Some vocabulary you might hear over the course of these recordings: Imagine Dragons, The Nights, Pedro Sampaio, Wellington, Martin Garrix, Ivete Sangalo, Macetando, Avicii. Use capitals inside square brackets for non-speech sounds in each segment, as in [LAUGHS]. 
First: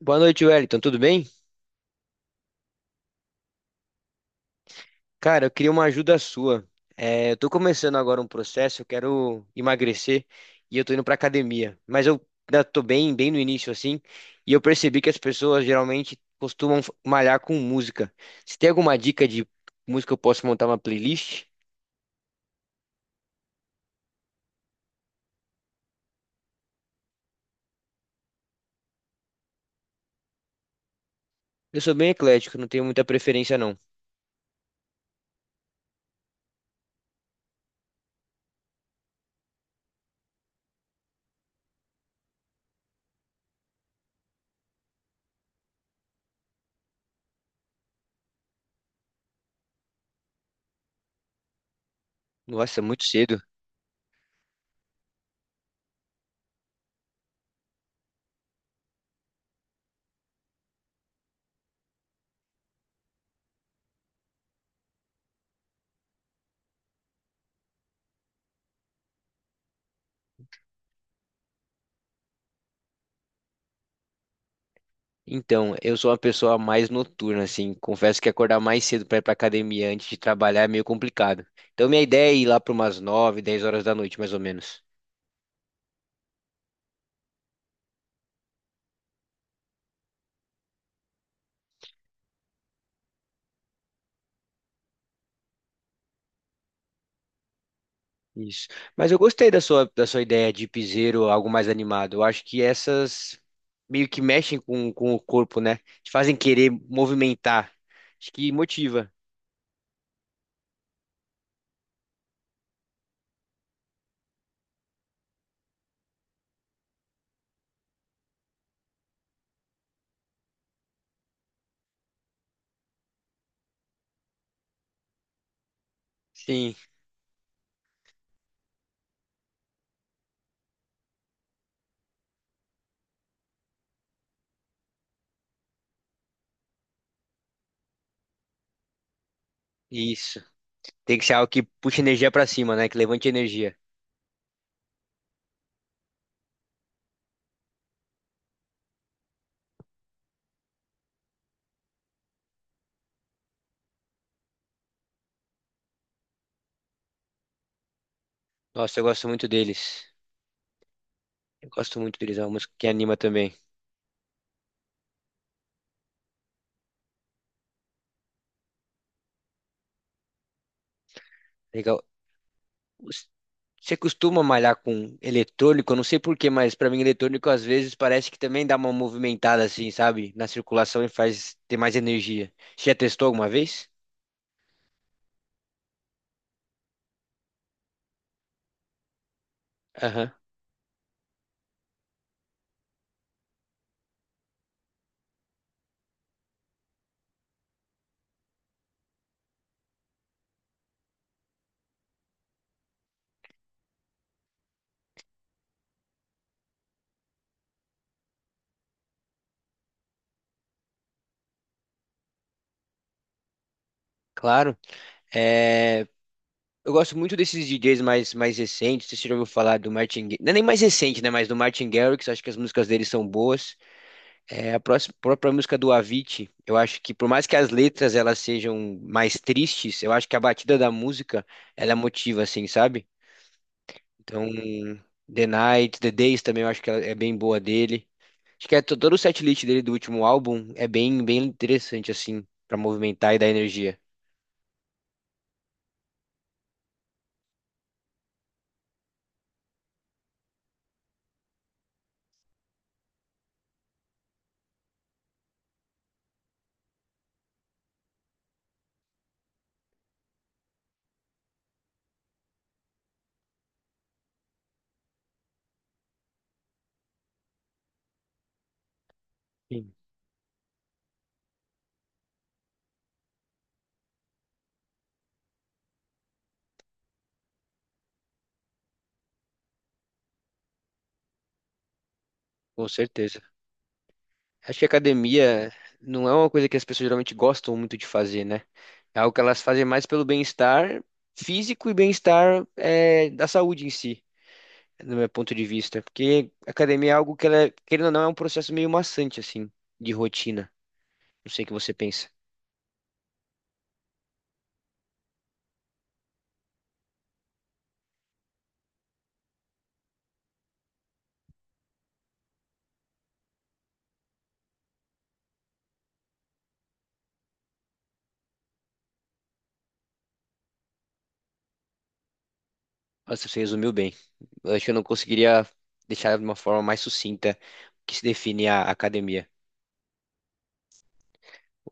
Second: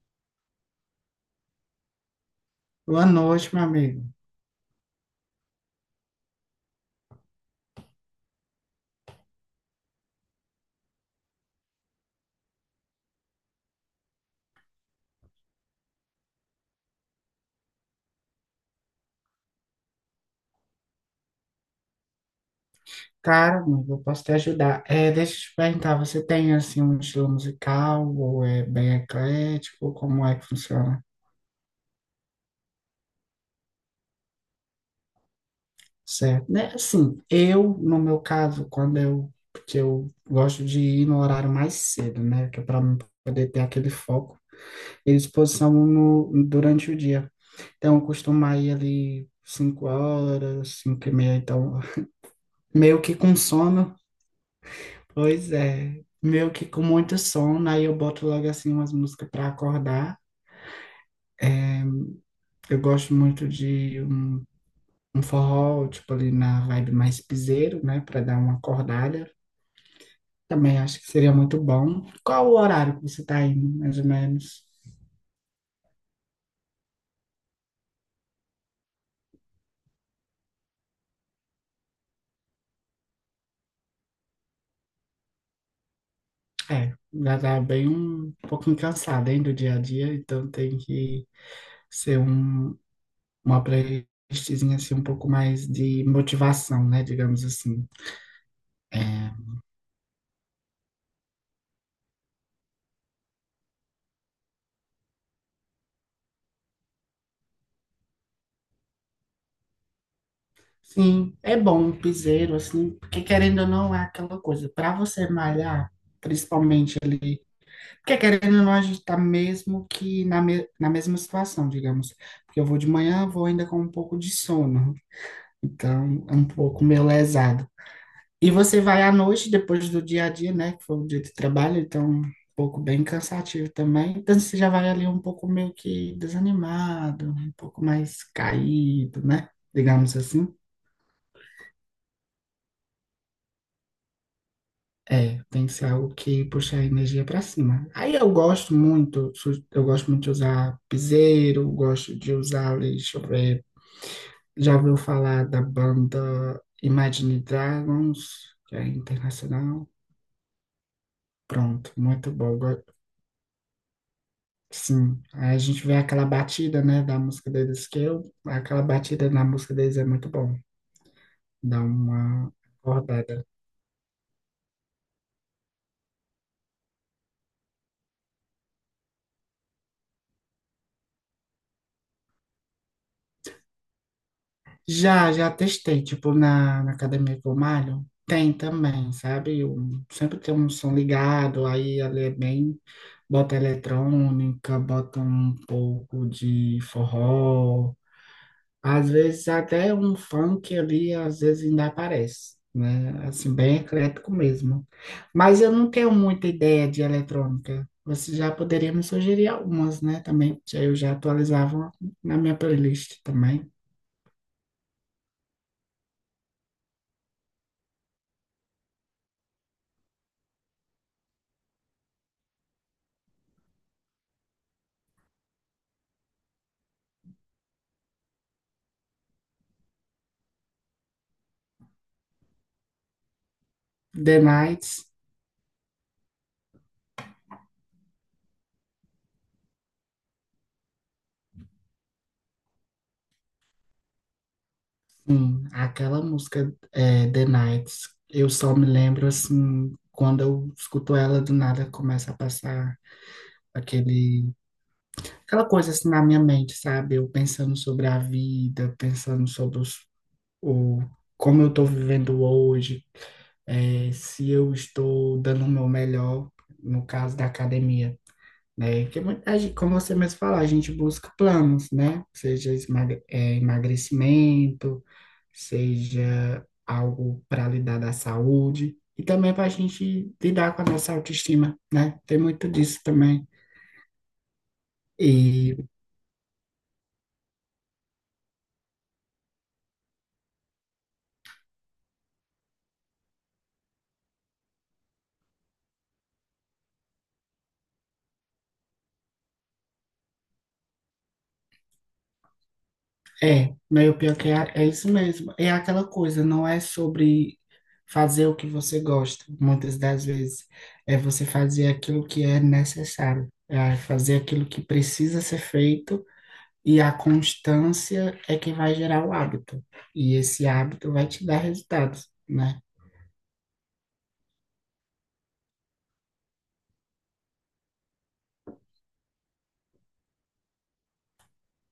Boa noite, Wellington. Tudo bem? Boa noite, meu amigo. Cara, eu queria uma ajuda sua. Eu tô começando agora um processo, eu quero emagrecer e eu tô indo pra academia. Mas eu ainda tô bem, bem no início, assim, e eu percebi que as pessoas geralmente costumam malhar com música. Você tem alguma dica de música que eu posso montar uma playlist? Cara, amigo, eu posso te ajudar. É, deixa eu te perguntar, você tem assim um estilo musical ou é bem eclético? Como é que funciona? Eu sou bem eclético, não tenho muita preferência, não. Certo, né? Assim, eu, no meu caso, quando eu, porque eu gosto de ir no horário mais cedo, né? Que é para poder ter aquele foco e disposição no, durante o dia. Então, eu costumo ir ali cinco horas, cinco e meia, então, Nossa, meio muito que com cedo. sono. Pois é, meio que com muito sono, aí eu boto logo assim umas músicas para acordar. Eu gosto muito de um forró, tipo ali na vibe mais piseiro, né, para dar uma acordada. Também acho que seria muito bom. Qual o horário que você tá indo, mais ou menos? Então, eu sou uma pessoa mais noturna, assim. Confesso que acordar mais cedo para ir para academia antes de trabalhar é meio complicado. Então, minha ideia é ir lá para umas 9, 10 horas da noite, mais ou menos. É, já tá bem um pouquinho cansada, hein, do dia a dia, então tem que ser uma playlistzinha assim um pouco mais de motivação, né, digamos assim. Isso. Mas eu gostei da sua ideia de piseiro, algo mais animado. Eu acho que essas meio que mexem com o corpo, né? Te fazem querer movimentar. Acho que motiva. Sim, é bom um piseiro, assim, porque querendo ou não é aquela coisa, para você malhar, principalmente ali, porque querendo ou não a gente tá mesmo que na mesma situação, digamos, porque eu vou de manhã, vou ainda com um pouco de sono, então é um Sim, pouco meio lesado. E você vai à noite, depois do dia a dia, né, que foi o dia de trabalho, então um pouco bem cansativo também, então você já vai ali um pouco meio que desanimado, um pouco mais caído, né, digamos isso. assim. Tem que ser algo que puxe energia para cima, né? Que levante energia. É, tem que ser algo que puxe a energia para cima. Aí eu gosto muito, eu gosto muito de usar piseiro, gosto de usar, ali, deixa eu ver, já ouviu falar da banda Imagine Dragons, que é Nossa, eu gosto muito internacional? deles. Eu Pronto, gosto muito muito deles. É uma bom. música que anima também. Sim, aí a gente vê aquela batida, né, da música deles, aquela batida na música deles é muito bom, dá Legal. uma Os- acordada. Você costuma malhar com eletrônico? Eu não sei por quê, mas pra mim eletrônico às vezes parece que também dá uma movimentada assim, sabe? Na circulação e faz ter mais energia. Você já testou alguma vez? Já, já testei, tipo, na academia que eu malho, tem também, sabe? Aham, Sempre tem um som ligado, aí ali é bem, bota eletrônica, bota um pouco de forró, às vezes até um funk ali, às vezes ainda aparece, né? Assim, bem eclético mesmo. Mas eu não tenho muita ideia de eletrônica. Você já poderia me sugerir algumas, né? Também, que aí eu já atualizava na minha playlist também. claro. É, Eu gosto muito desses DJs mais recentes. Você já ouviu falar do Não é nem mais recente, né? Mas do Martin Garrix. Acho que as músicas dele são boas. É, a próxima, própria música do Avicii. Eu acho que por mais que as letras elas sejam mais tristes, eu acho que a batida da música ela motiva, assim, sabe? The Então, Nights. The Night, The Days também eu acho que ela é bem boa dele. Acho que é todo o setlist dele do último álbum é bem, bem interessante, assim, pra movimentar e dar energia. Sim, aquela música é, The Nights, eu só me lembro assim, quando eu escuto ela do nada começa a passar aquele, aquela coisa assim na minha mente, sabe? Eu pensando sobre a vida, pensando sobre o, como eu tô vivendo hoje, é, se eu estou dando o meu melhor, no caso da academia, né? Que muita gente, Sim. como você mesmo falou, a gente busca planos, né? Seja é, emagrecimento, seja algo para lidar da saúde e também para a gente lidar com a nossa autoestima, né? Tem muito Com disso certeza. também. Acho que academia E não é uma coisa que as pessoas geralmente gostam muito de fazer, né? É algo que elas fazem mais pelo bem-estar físico e da saúde em si, no meu ponto de vista. Porque academia é algo que, ela, querendo ou não, é um processo meio maçante, assim, de rotina. Não sei o que você pensa. é, meio pior que é, é isso mesmo. É aquela coisa, não é sobre fazer o que você gosta, muitas das vezes. É você fazer aquilo que é necessário, é fazer aquilo que precisa ser feito. E a constância é que vai gerar o hábito. E esse hábito vai te dar resultados, né? Nossa, você resumiu bem. Eu acho que eu não conseguiria deixar de uma forma mais sucinta o que se define a academia.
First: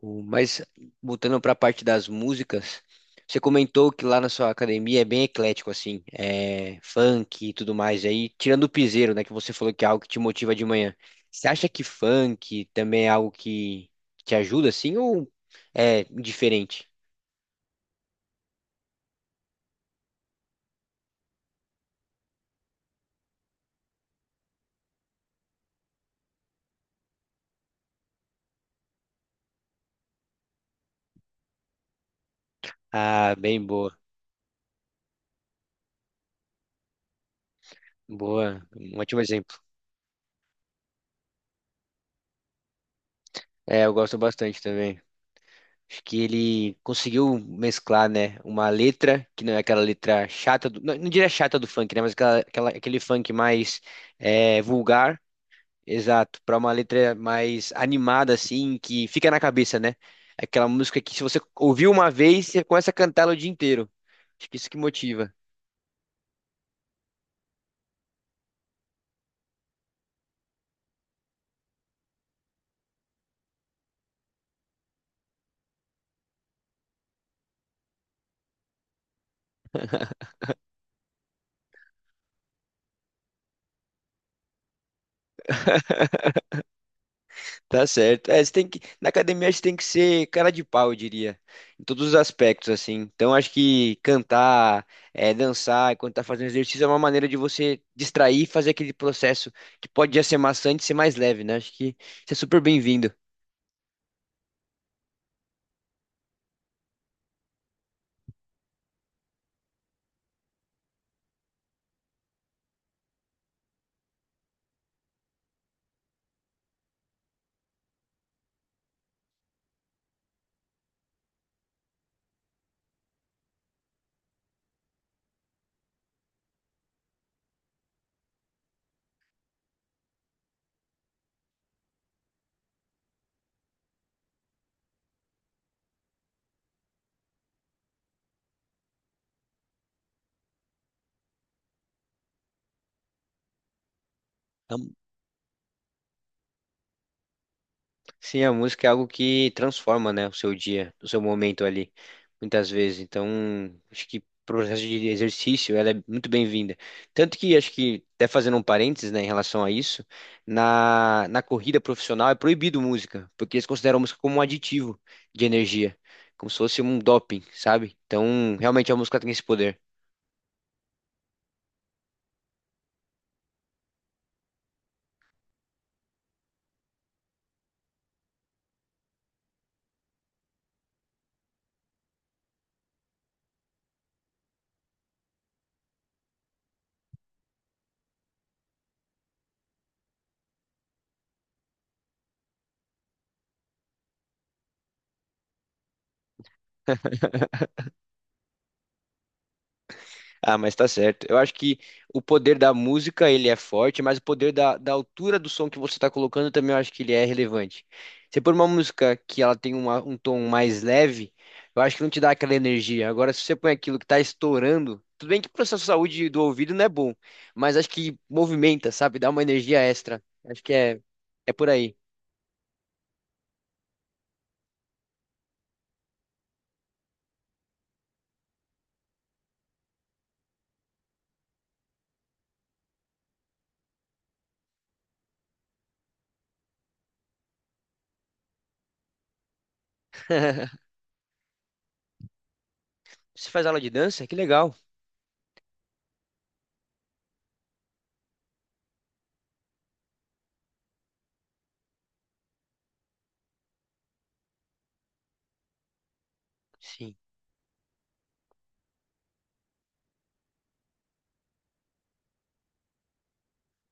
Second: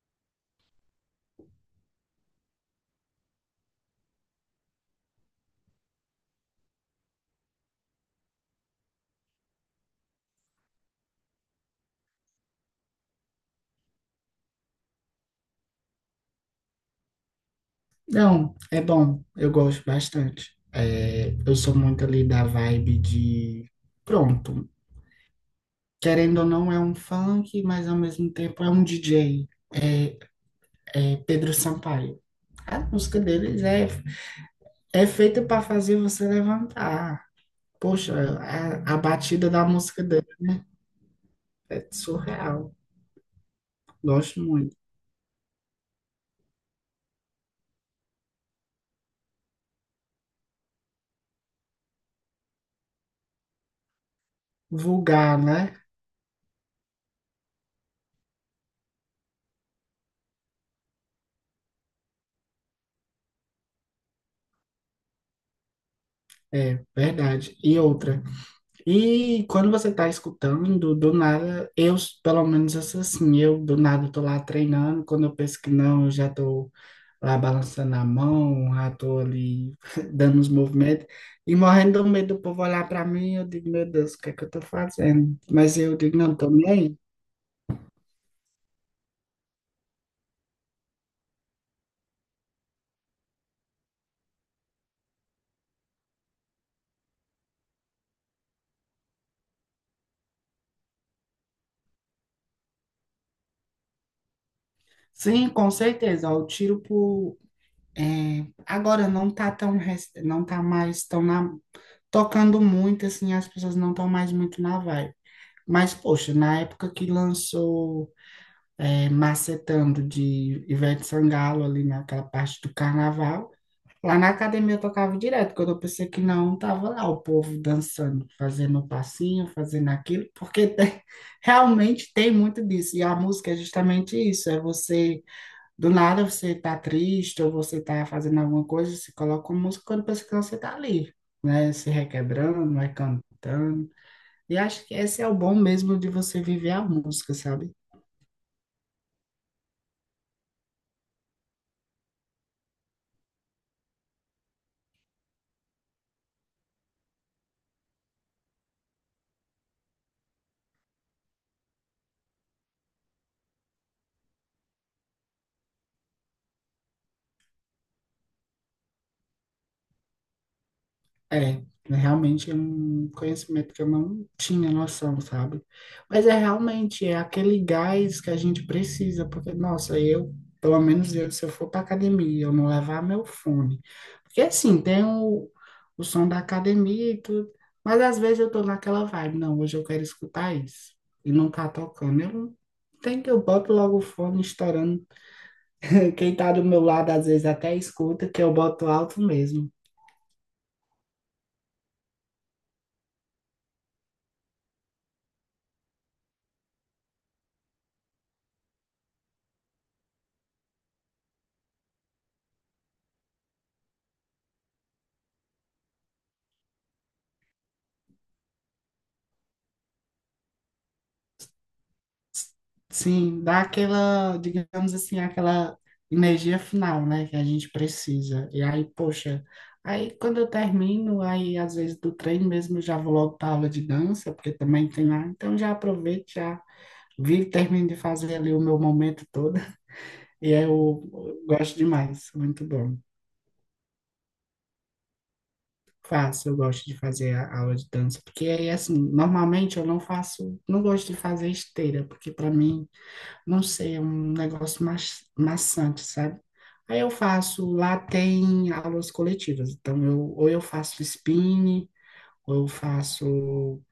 Mas, voltando para a parte das músicas, você comentou que lá na sua academia é bem eclético, assim, é funk e tudo mais. E aí, tirando o piseiro, né, que você falou que é algo que te motiva de manhã. Você acha que funk também é algo que te ajuda, assim, ou é diferente? Não, é bom, eu gosto bastante. É, eu sou muito ali da vibe de. Pronto, querendo ou não, é um funk, mas ao mesmo tempo é um DJ. É, é Pedro Sampaio. A música Ah, deles bem é, boa. é feita para fazer você levantar. Poxa, Boa, a um ótimo batida exemplo. da música dele, né? É surreal. É, eu gosto Gosto bastante muito. também. Acho que ele conseguiu mesclar, né, uma letra, que não é aquela letra chata, do, não, não diria chata do funk, né, mas aquele funk mais vulgar, Vulgar, né? exato, para uma letra mais animada, assim, que fica na cabeça, né? Aquela música que se você ouviu uma vez, você começa a cantar ela o dia inteiro. Acho que isso que motiva. É verdade. E outra. E quando você tá escutando, do nada, pelo menos eu sou assim, eu do nada tô lá treinando, quando eu penso que não, eu já tô lá balançando a mão, já tô ali [LAUGHS] dando os movimentos, e morrendo do medo do povo olhar para mim, eu digo, meu Deus, o que é que eu tô fazendo? Mas eu digo, não, tô nem aí. Tá certo. É, você tem que, na academia você tem que ser cara de pau, eu diria. Em todos os aspectos, assim. Então acho que cantar, dançar enquanto tá fazendo exercício é uma maneira de você distrair e fazer aquele processo que pode já ser maçante ser mais leve, né? Acho que isso é super bem-vindo. Sim, com certeza, o tiro por... é, agora não tá tão, não tá mais tão na... tocando muito, assim, as pessoas não estão mais muito na vibe. Mas, poxa, na época que lançou é, Macetando de Ivete Sangalo, ali naquela parte do carnaval, lá na academia eu tocava direto, quando eu pensei que não, tava lá o povo dançando, fazendo um passinho, fazendo aquilo, [LAUGHS] realmente tem muito disso. E a música é justamente isso: é você, do nada você tá triste, ou você tá fazendo alguma coisa, você coloca uma música quando pensa que você tá ali, né? Se requebrando, vai cantando. E acho que esse é o bom mesmo de você viver a música, sabe? Sim, a música é algo que transforma, né, o seu dia, o seu momento ali, muitas vezes. Então, acho que pro processo de exercício, ela é muito bem-vinda. Tanto que, acho que, até fazendo um parênteses, né, em relação a isso, na, na corrida profissional é proibido música, porque eles consideram a música como um aditivo de energia, como se fosse um doping, sabe? Então, realmente a música tem esse poder. É, realmente é um conhecimento que eu não tinha noção, sabe? Mas é realmente é aquele gás que a gente precisa, porque, nossa, pelo menos eu, se eu for para academia, eu não levar meu fone. Porque assim, tem o som da academia e tudo, mas às vezes eu tô naquela vibe, não, hoje eu quero escutar isso, e não tá tocando. Tem que eu boto logo o fone estourando. Quem tá do meu lado às vezes até escuta que eu boto alto mesmo. Ah, mas tá certo. Eu acho que o poder da música, ele é forte, mas o poder da, da altura do som que você tá colocando também eu acho que ele é relevante. Se pôr uma música que ela tem um tom mais leve, eu acho que não te dá aquela energia. Agora, se você põe aquilo que tá estourando, tudo bem que para sua saúde do ouvido não é bom, mas acho que movimenta, sabe? Dá uma energia extra. Acho que é por aí. Sim, dá aquela, digamos assim, aquela energia final, né, que a gente precisa. E aí, poxa, aí quando eu termino, aí às vezes do treino mesmo eu já vou logo para aula de dança, porque também tem lá. Então já aproveito, já vi, termino de fazer ali o meu momento todo. E [LAUGHS] eu gosto demais, muito bom. Você faz aula de dança? Que legal. Faço, eu gosto de fazer a aula de dança, porque aí, assim, normalmente eu não faço, não gosto de fazer esteira, porque para mim, não sei, é um negócio maçante, sabe? Aí eu Sim. faço, lá tem aulas coletivas, então eu, ou eu faço spin, ou eu faço,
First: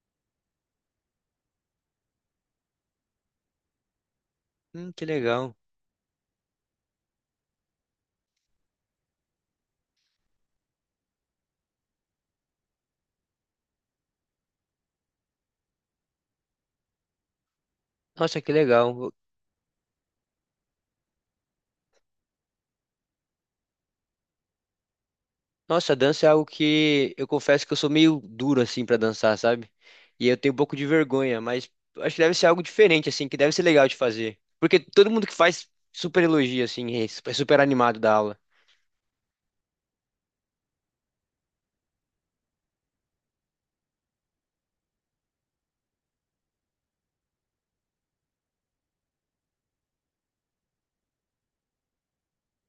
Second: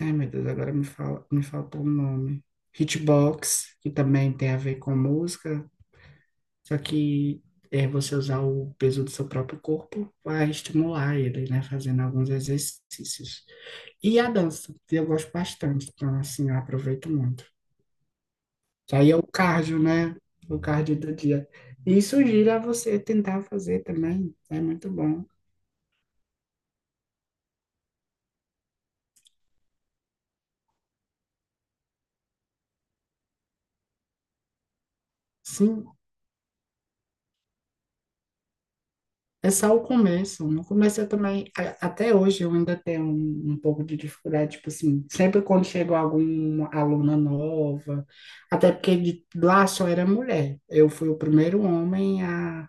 ai meu Deus, agora me fala, me faltou o nome, hitbox, que também tem a ver com Que legal. música. Só que é, você usar o peso do seu próprio corpo vai estimular ele, né? Fazendo alguns exercícios. E a dança, que eu gosto bastante. Então, assim, eu aproveito muito. Nossa, que legal. Que aí é o cardio, né? O cardio do dia. E sugiro a você tentar fazer também. É muito bom. Nossa, dança é algo que eu confesso que eu sou meio duro assim pra dançar, sabe? E eu tenho um pouco de vergonha, mas acho que deve ser algo diferente assim, que deve ser legal de fazer. Porque todo mundo que faz Sim, super elogia assim, é super animado da aula. é só o começo. No começo eu também, até hoje eu ainda tenho um pouco de dificuldade, tipo assim, sempre quando chegou alguma aluna nova, até porque de, lá só era mulher. Eu fui o primeiro homem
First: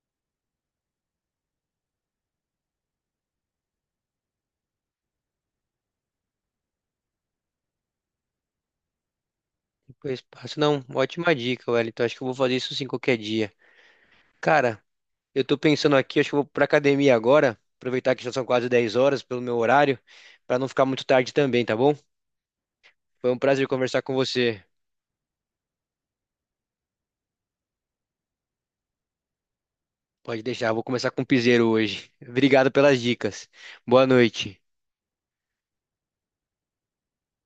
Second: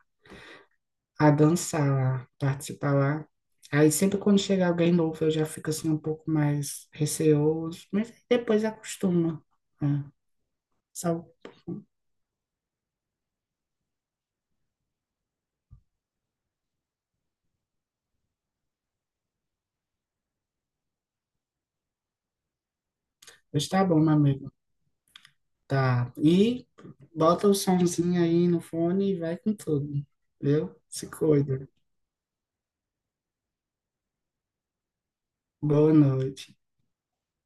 a dançar lá, participar lá. Aí sempre quando chega alguém novo eu já fico assim um pouco mais receoso, mas depois acostuma, né? Depois passo, não, Só, ótima dica, Wellington. Acho que eu vou fazer isso sim qualquer dia. Cara, eu tô pensando aqui, acho que eu vou pra academia agora, aproveitar que já são quase 10 horas pelo meu horário, pra não ficar muito tarde também, tá bom? Foi um prazer está bom, conversar com meu amigo. você. Tá. E bota o somzinho aí no fone e vai com tudo. Pode deixar, Viu? vou Se começar com o piseiro cuida. hoje. Obrigado pelas dicas. Boa noite. Boa noite.